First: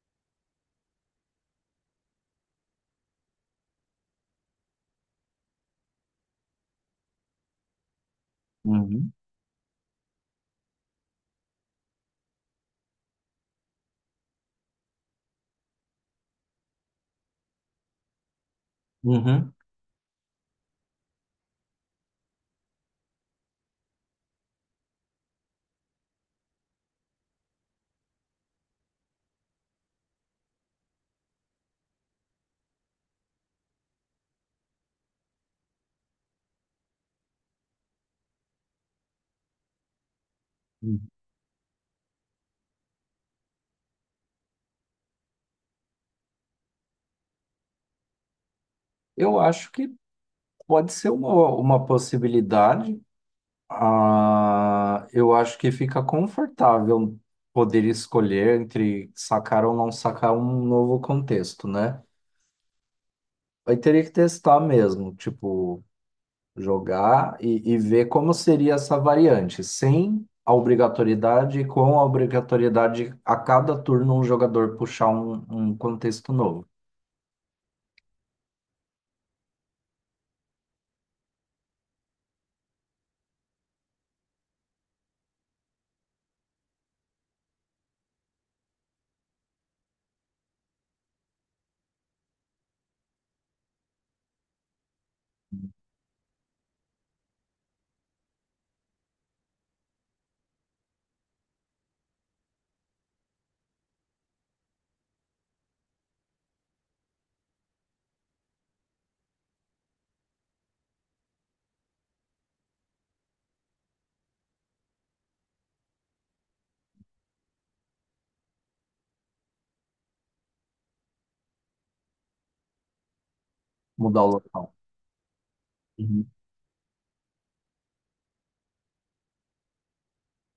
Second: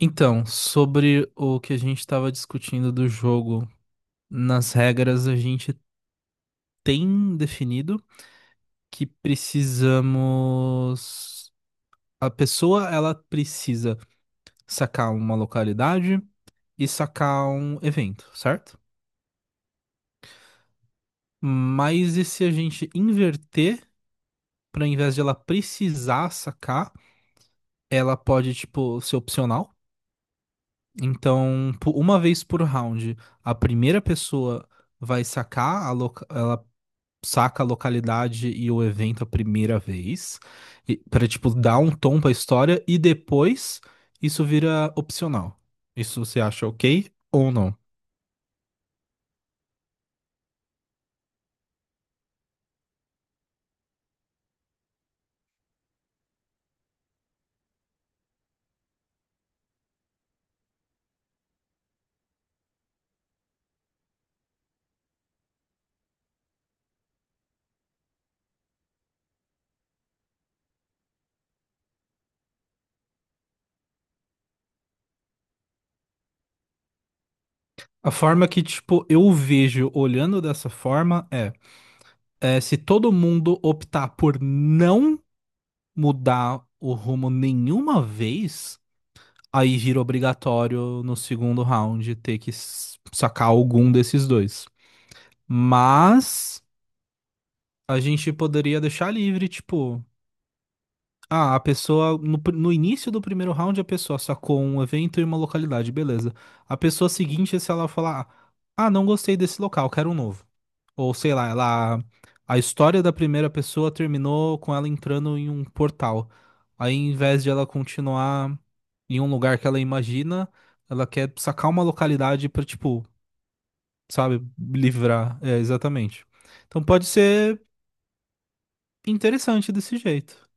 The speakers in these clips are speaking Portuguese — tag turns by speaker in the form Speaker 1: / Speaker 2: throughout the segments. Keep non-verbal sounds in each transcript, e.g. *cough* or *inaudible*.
Speaker 1: Então, sobre o que a gente estava discutindo do jogo, nas regras a gente tem definido que
Speaker 2: Uhum,
Speaker 1: precisamos. A pessoa ela precisa sacar uma localidade e sacar um evento, certo?
Speaker 2: uhum,
Speaker 1: Mas e se a gente inverter, para invés de ela precisar sacar, ela pode, tipo, ser opcional? Então, uma vez por round, a primeira pessoa vai sacar a, saca a localidade e o evento a primeira vez,
Speaker 2: uhum.
Speaker 1: para tipo, dar um tom pra história e depois isso vira opcional. Isso você acha ok ou não?
Speaker 2: Eu acho que pode ser uma possibilidade. Ah, eu acho que fica confortável poder escolher entre sacar ou não sacar um novo contexto, né? Aí teria que testar mesmo, tipo, jogar e ver como seria essa variante, sem a obrigatoriedade e com a obrigatoriedade a cada turno um jogador puxar um contexto novo,
Speaker 1: A forma que, tipo, eu vejo olhando dessa forma é se todo mundo optar por não mudar o rumo nenhuma vez, aí vira obrigatório no segundo round ter que sacar algum desses dois. Mas a gente poderia deixar livre, tipo, ah, a pessoa, no, no início do primeiro round, a pessoa sacou um evento e uma localidade, beleza. A pessoa seguinte, se ela falar, ah, não gostei desse local, quero um novo. Ou sei lá, ela, a história da primeira pessoa terminou com ela entrando em um portal. Aí, em vez de ela continuar em um lugar que ela imagina, ela quer sacar uma localidade pra, tipo,
Speaker 2: mudar o
Speaker 1: sabe,
Speaker 2: local.
Speaker 1: livrar. É, exatamente. Então pode ser interessante desse jeito.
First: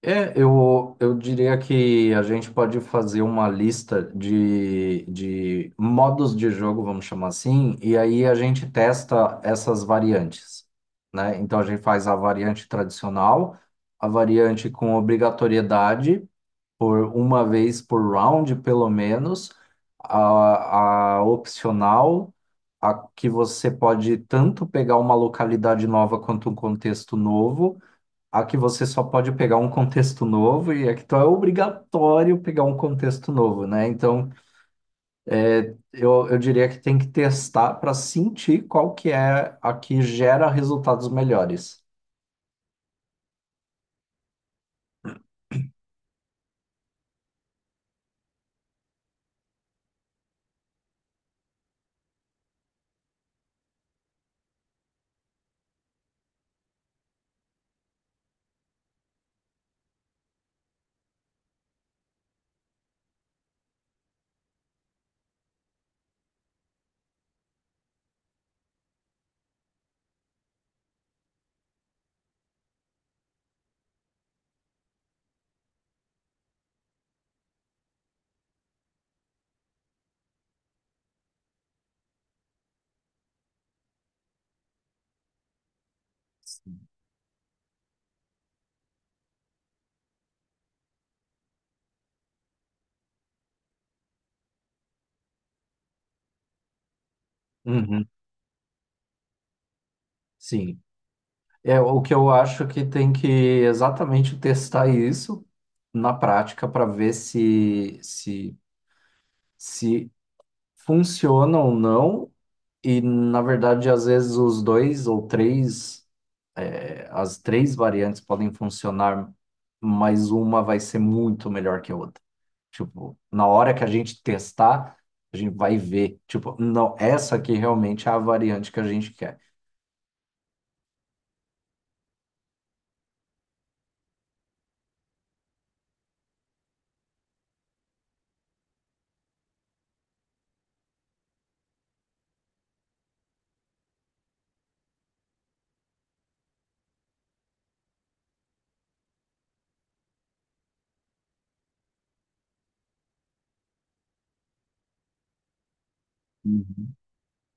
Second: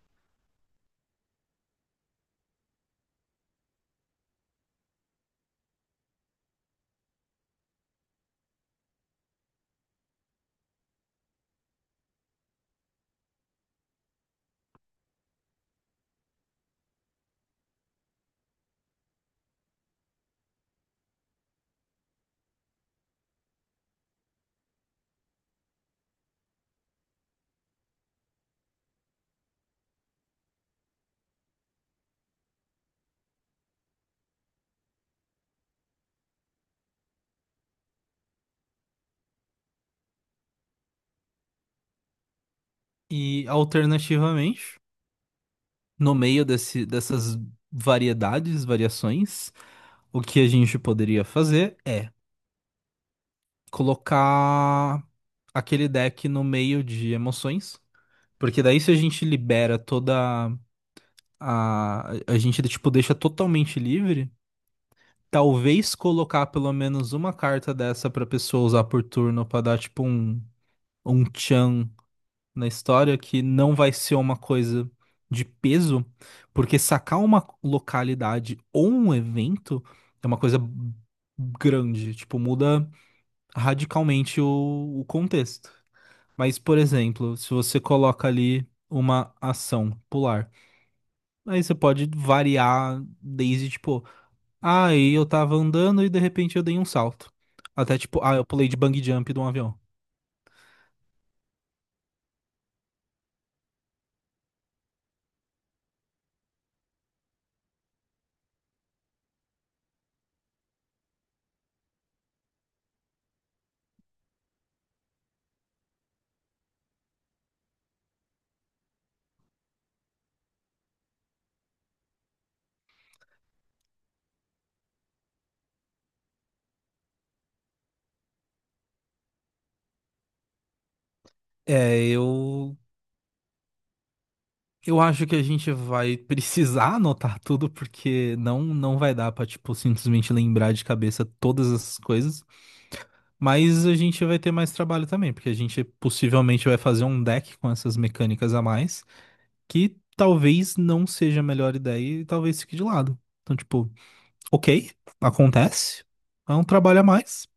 Speaker 2: É, eu diria que a gente pode fazer uma lista de modos de jogo, vamos chamar assim, e aí a gente testa essas variantes, né? Então a gente faz a variante tradicional, a variante com obrigatoriedade, por uma vez por round, pelo menos, a opcional, a que você pode tanto pegar uma localidade nova quanto um contexto novo, a que você só pode pegar um contexto novo e a que então é obrigatório pegar um contexto novo, né? Então, eu diria que tem que testar para sentir qual que é a que gera resultados melhores.
Speaker 1: E alternativamente, no meio dessas variações, o que a gente poderia fazer é colocar aquele deck no meio de emoções, porque daí se a gente libera toda a a gente tipo deixa totalmente livre, talvez colocar pelo menos uma carta dessa pra pessoa usar por turno pra dar tipo um tchan na história que não vai ser uma coisa de peso, porque sacar uma localidade ou um evento é uma coisa grande, tipo, muda radicalmente o contexto. Mas, por exemplo, se você coloca ali uma ação pular, aí você pode variar desde, tipo, ah, e eu tava andando e de repente eu dei um salto. Até
Speaker 2: Uhum,
Speaker 1: tipo, ah, eu pulei de bungee jump de um avião.
Speaker 2: sim. É o que eu acho que tem que exatamente testar isso na prática para ver se funciona ou não. E, na verdade, às vezes os dois ou três as três variantes podem funcionar, mas uma vai ser muito melhor que a outra. Tipo, na hora que a gente testar, a gente vai ver. Tipo, não, essa aqui realmente é a variante que a gente quer.
Speaker 1: É, eu acho que a gente vai precisar *laughs* anotar tudo, porque não vai dar pra, tipo, simplesmente lembrar de cabeça todas essas coisas. Mas a gente vai ter mais trabalho também, porque a gente possivelmente vai fazer um deck com essas mecânicas a mais, que talvez não seja a melhor ideia e talvez fique de lado. Então, tipo, ok, acontece, é um
Speaker 2: Uhum.
Speaker 1: trabalho a mais.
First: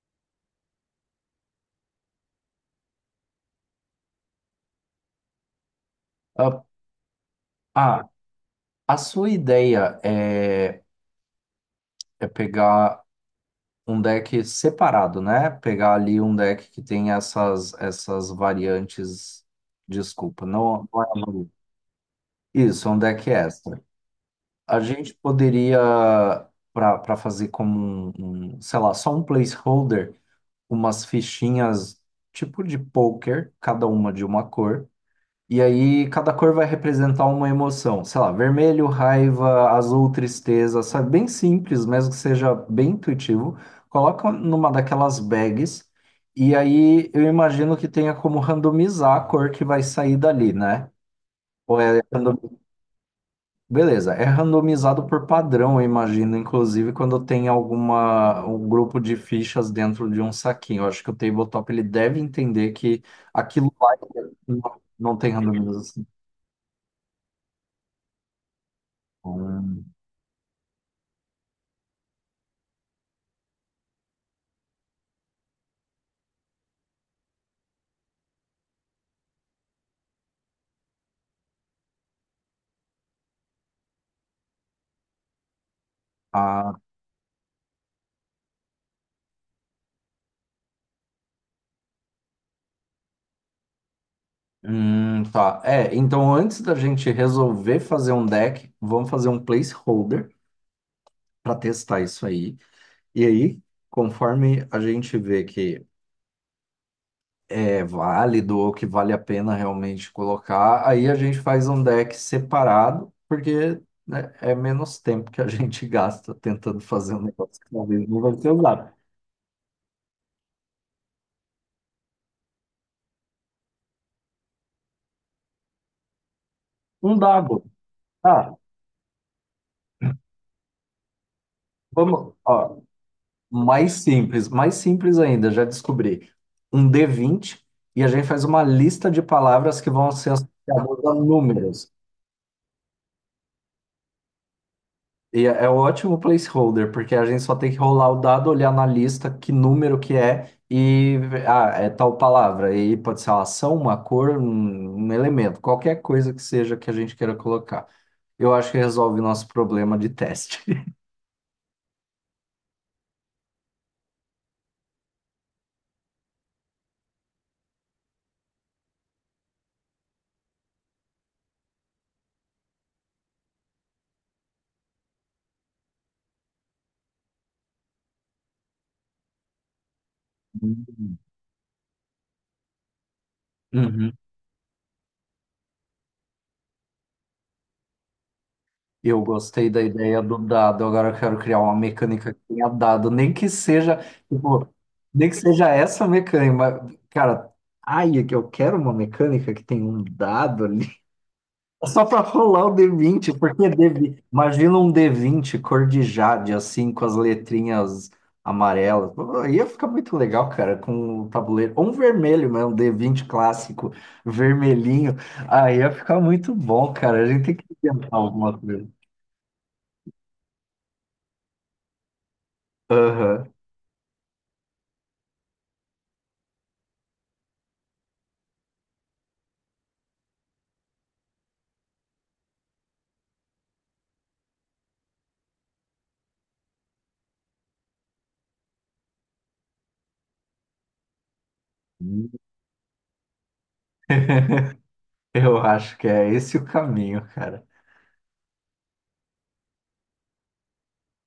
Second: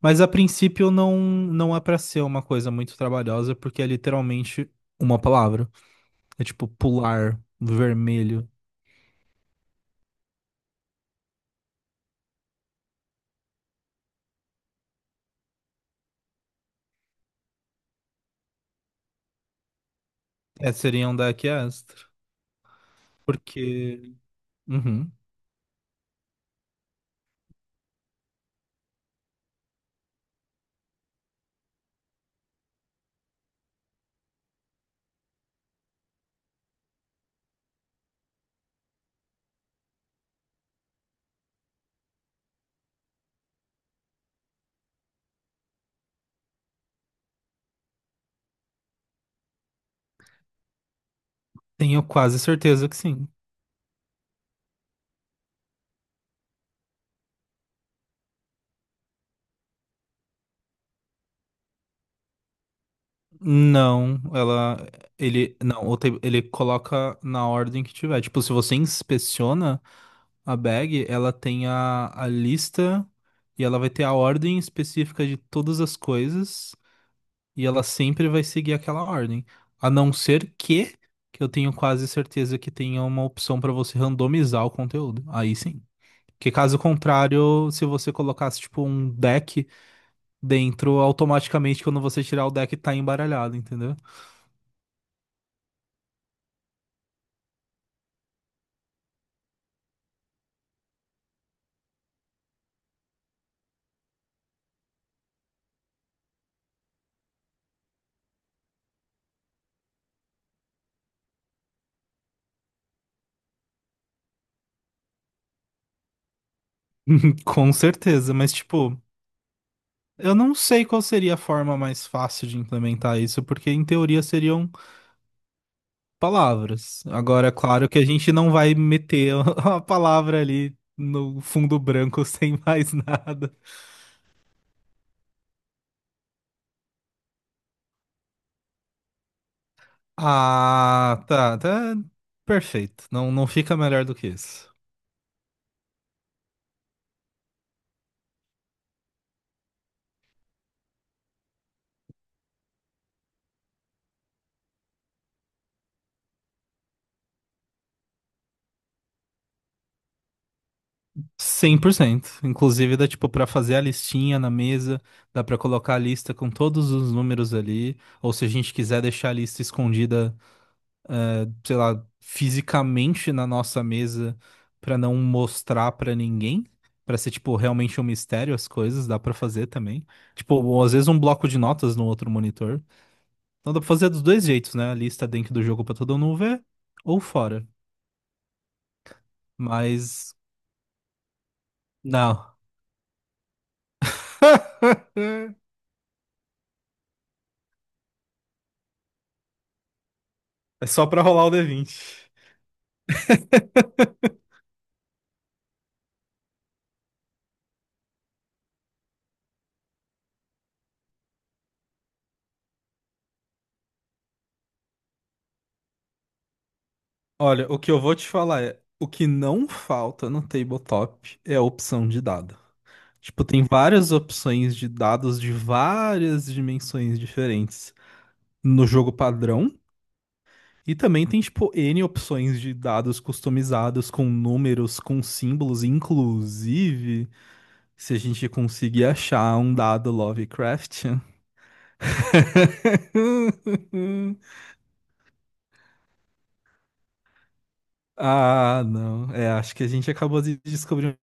Speaker 1: Mas a princípio não é pra ser uma coisa muito trabalhosa, porque é literalmente uma palavra. É
Speaker 2: Ah,
Speaker 1: tipo pular,
Speaker 2: ah,
Speaker 1: vermelho.
Speaker 2: a sua ideia é pegar um deck separado, né? Pegar ali um deck que tem essas variantes. Desculpa,
Speaker 1: É,
Speaker 2: não, não é.
Speaker 1: seriam da Astra.
Speaker 2: Isso, é um deck extra.
Speaker 1: Porque.
Speaker 2: A
Speaker 1: Uhum.
Speaker 2: gente poderia, para fazer como um, sei lá, só um placeholder, umas fichinhas tipo de poker, cada uma de uma cor. E aí cada cor vai representar uma emoção. Sei lá, vermelho, raiva, azul, tristeza, sabe? Bem simples, mesmo que seja bem intuitivo. Coloca numa daquelas bags. E aí eu imagino que tenha como randomizar a cor que vai sair dali, né? Ou é.
Speaker 1: Tenho quase certeza que sim.
Speaker 2: Beleza, é randomizado por padrão, eu imagino, inclusive quando tem alguma um grupo de fichas dentro de um saquinho. Eu acho que o tabletop ele deve entender que aquilo lá
Speaker 1: Não,
Speaker 2: não,
Speaker 1: ela.
Speaker 2: não tem
Speaker 1: Ele. Não, ou
Speaker 2: randomização.
Speaker 1: ele coloca na ordem que tiver. Tipo, se você inspeciona
Speaker 2: Hum,
Speaker 1: a bag, ela tem a lista e ela vai ter a ordem específica de todas as coisas. E ela sempre vai seguir aquela ordem. A não ser que eu tenho quase certeza que tenha uma opção pra você randomizar o conteúdo. Aí sim. Que
Speaker 2: ah,
Speaker 1: caso contrário, se você colocasse tipo um deck dentro, automaticamente quando você tirar o deck tá embaralhado, entendeu?
Speaker 2: tá. É, então antes da gente resolver fazer um deck, vamos fazer um placeholder para testar isso aí. E aí, conforme a gente vê que é válido ou que vale a pena realmente colocar, aí a gente faz um deck separado, porque, né, é menos tempo que a *laughs* gente gasta tentando fazer um
Speaker 1: *laughs*
Speaker 2: negócio que
Speaker 1: Com
Speaker 2: talvez não
Speaker 1: certeza,
Speaker 2: vai ser
Speaker 1: mas
Speaker 2: usado.
Speaker 1: tipo, eu não sei qual seria a forma mais fácil de implementar isso, porque em teoria seriam palavras.
Speaker 2: Um
Speaker 1: Agora, é
Speaker 2: dado.
Speaker 1: claro que a gente não
Speaker 2: Ah,
Speaker 1: vai meter *laughs* a palavra ali no fundo branco *laughs*
Speaker 2: vamos,
Speaker 1: sem
Speaker 2: ó,
Speaker 1: mais nada.
Speaker 2: mais simples ainda, já descobri. Um D20, e a gente faz uma lista de palavras que vão ser associadas a
Speaker 1: Ah, tá,
Speaker 2: números.
Speaker 1: tá perfeito. Não, não fica melhor do que isso.
Speaker 2: E é um ótimo placeholder, porque a gente só tem que rolar o dado, olhar na lista que número que é e ah, é tal palavra. E pode ser uma ação, uma cor, um elemento, qualquer coisa que seja que a gente queira colocar. Eu acho que resolve o nosso problema de teste. *laughs*
Speaker 1: 100%. Inclusive, dá tipo pra fazer a listinha na mesa, dá pra colocar a lista com todos os números ali, ou se a gente quiser deixar a lista escondida, sei lá, fisicamente na nossa mesa pra não mostrar pra ninguém, pra ser tipo realmente um mistério as coisas, dá pra fazer também. Tipo, ou às vezes
Speaker 2: Uhum.
Speaker 1: um bloco de notas no outro monitor. Então dá pra fazer
Speaker 2: Uhum.
Speaker 1: dos dois jeitos, né? A lista dentro do jogo pra todo mundo ver ou fora.
Speaker 2: Eu gostei da ideia
Speaker 1: Mas
Speaker 2: do dado. Agora eu quero criar uma mecânica que
Speaker 1: não.
Speaker 2: tenha dado, nem que seja, tipo, nem que
Speaker 1: *laughs*
Speaker 2: seja essa mecânica, mas, cara, ai, é que eu quero uma mecânica que tenha um dado.
Speaker 1: É só pra rolar o d
Speaker 2: É,
Speaker 1: vinte.
Speaker 2: só pra rolar o D20, porque D20, imagina um D20 cor de jade, assim, com as letrinhas amarelas. Pô, ia ficar muito legal, cara, com o tabuleiro. Ou um vermelho mesmo, D20 clássico, vermelhinho. Aí ia ficar muito bom, cara. A gente tem que
Speaker 1: Olha, o que eu
Speaker 2: inventar
Speaker 1: vou te
Speaker 2: alguma
Speaker 1: falar é,
Speaker 2: coisa.
Speaker 1: o que não falta no tabletop é a opção de dado. Tipo,
Speaker 2: Aham.
Speaker 1: tem várias opções de dados de várias dimensões diferentes no jogo padrão. E também tem, tipo, N opções de dados customizados com números, com símbolos, inclusive, se a gente conseguir achar um dado Lovecraftian. *laughs*
Speaker 2: *laughs* Eu acho que é esse o caminho, cara.
Speaker 1: Ah, não. É, acho que a gente acabou de descobrir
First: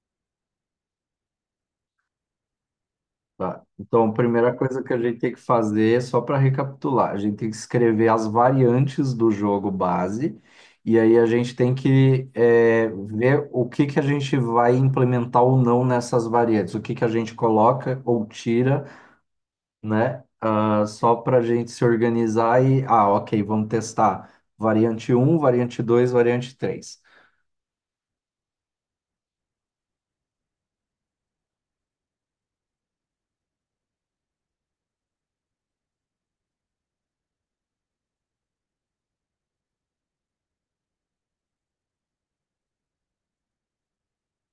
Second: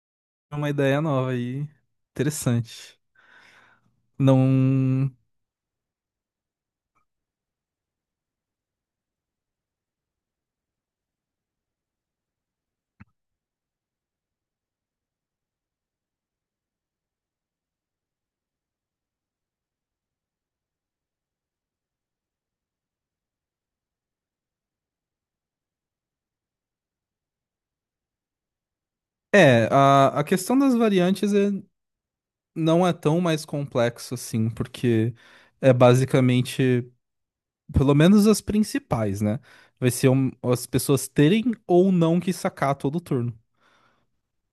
Speaker 1: uma ideia nova aí. Interessante.
Speaker 2: Tá. Então, a primeira coisa que a
Speaker 1: Não.
Speaker 2: gente tem que fazer, só para recapitular, a gente tem que escrever as variantes do jogo base, e aí a gente tem que ver o que que a gente vai implementar ou não nessas variantes, o que que a gente coloca ou tira, né? Ah, só para a gente se organizar e, ah, ok, vamos testar variante um, variante dois, variante três.
Speaker 1: É, a questão das variantes é, não é tão mais complexo assim, porque é basicamente, pelo menos as principais, né? Vai ser as pessoas terem ou não que sacar todo turno,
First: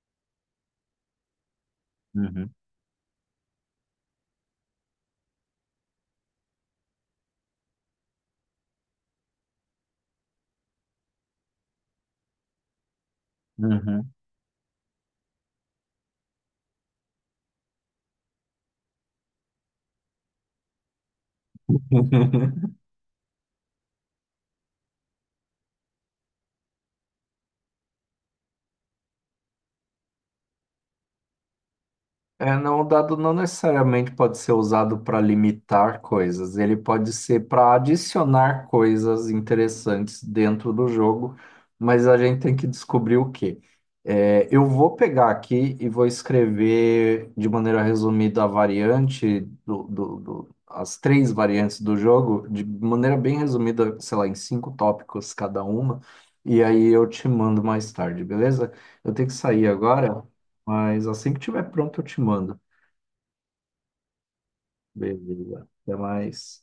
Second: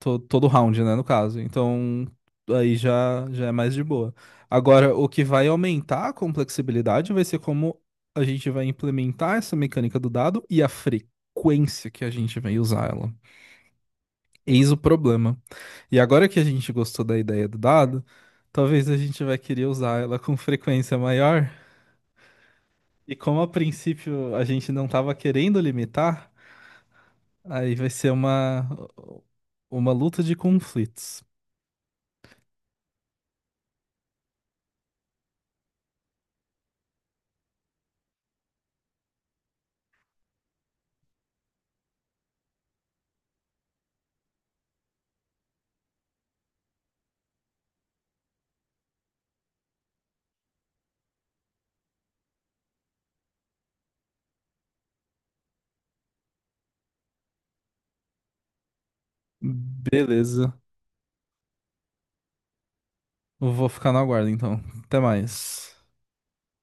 Speaker 1: todo round, né, no caso. Então,
Speaker 2: Uhum,
Speaker 1: aí já, já é mais de boa. Agora, o que vai aumentar a complexibilidade vai ser como a gente vai implementar essa mecânica do dado e a frequência que a gente vai usar ela.
Speaker 2: uhum.
Speaker 1: Eis o problema. E agora que a gente gostou da ideia do dado, talvez a gente vai querer usar ela com frequência maior.
Speaker 2: *laughs*
Speaker 1: E como a princípio a gente não estava querendo limitar, aí vai ser uma luta de conflitos.
Speaker 2: É, não, o dado não necessariamente pode ser usado para limitar coisas, ele pode ser para adicionar coisas interessantes dentro do jogo, mas a gente tem que descobrir o quê. É, eu vou pegar aqui e vou escrever de maneira resumida a variante do as três variantes do jogo, de maneira bem resumida, sei lá, em cinco tópicos cada uma, e aí eu te mando mais tarde, beleza? Eu tenho que sair agora.
Speaker 1: Beleza.
Speaker 2: Mas assim que tiver pronto, eu te mando.
Speaker 1: Eu vou ficar na guarda então. Até
Speaker 2: Beleza.
Speaker 1: mais.
Speaker 2: Até mais.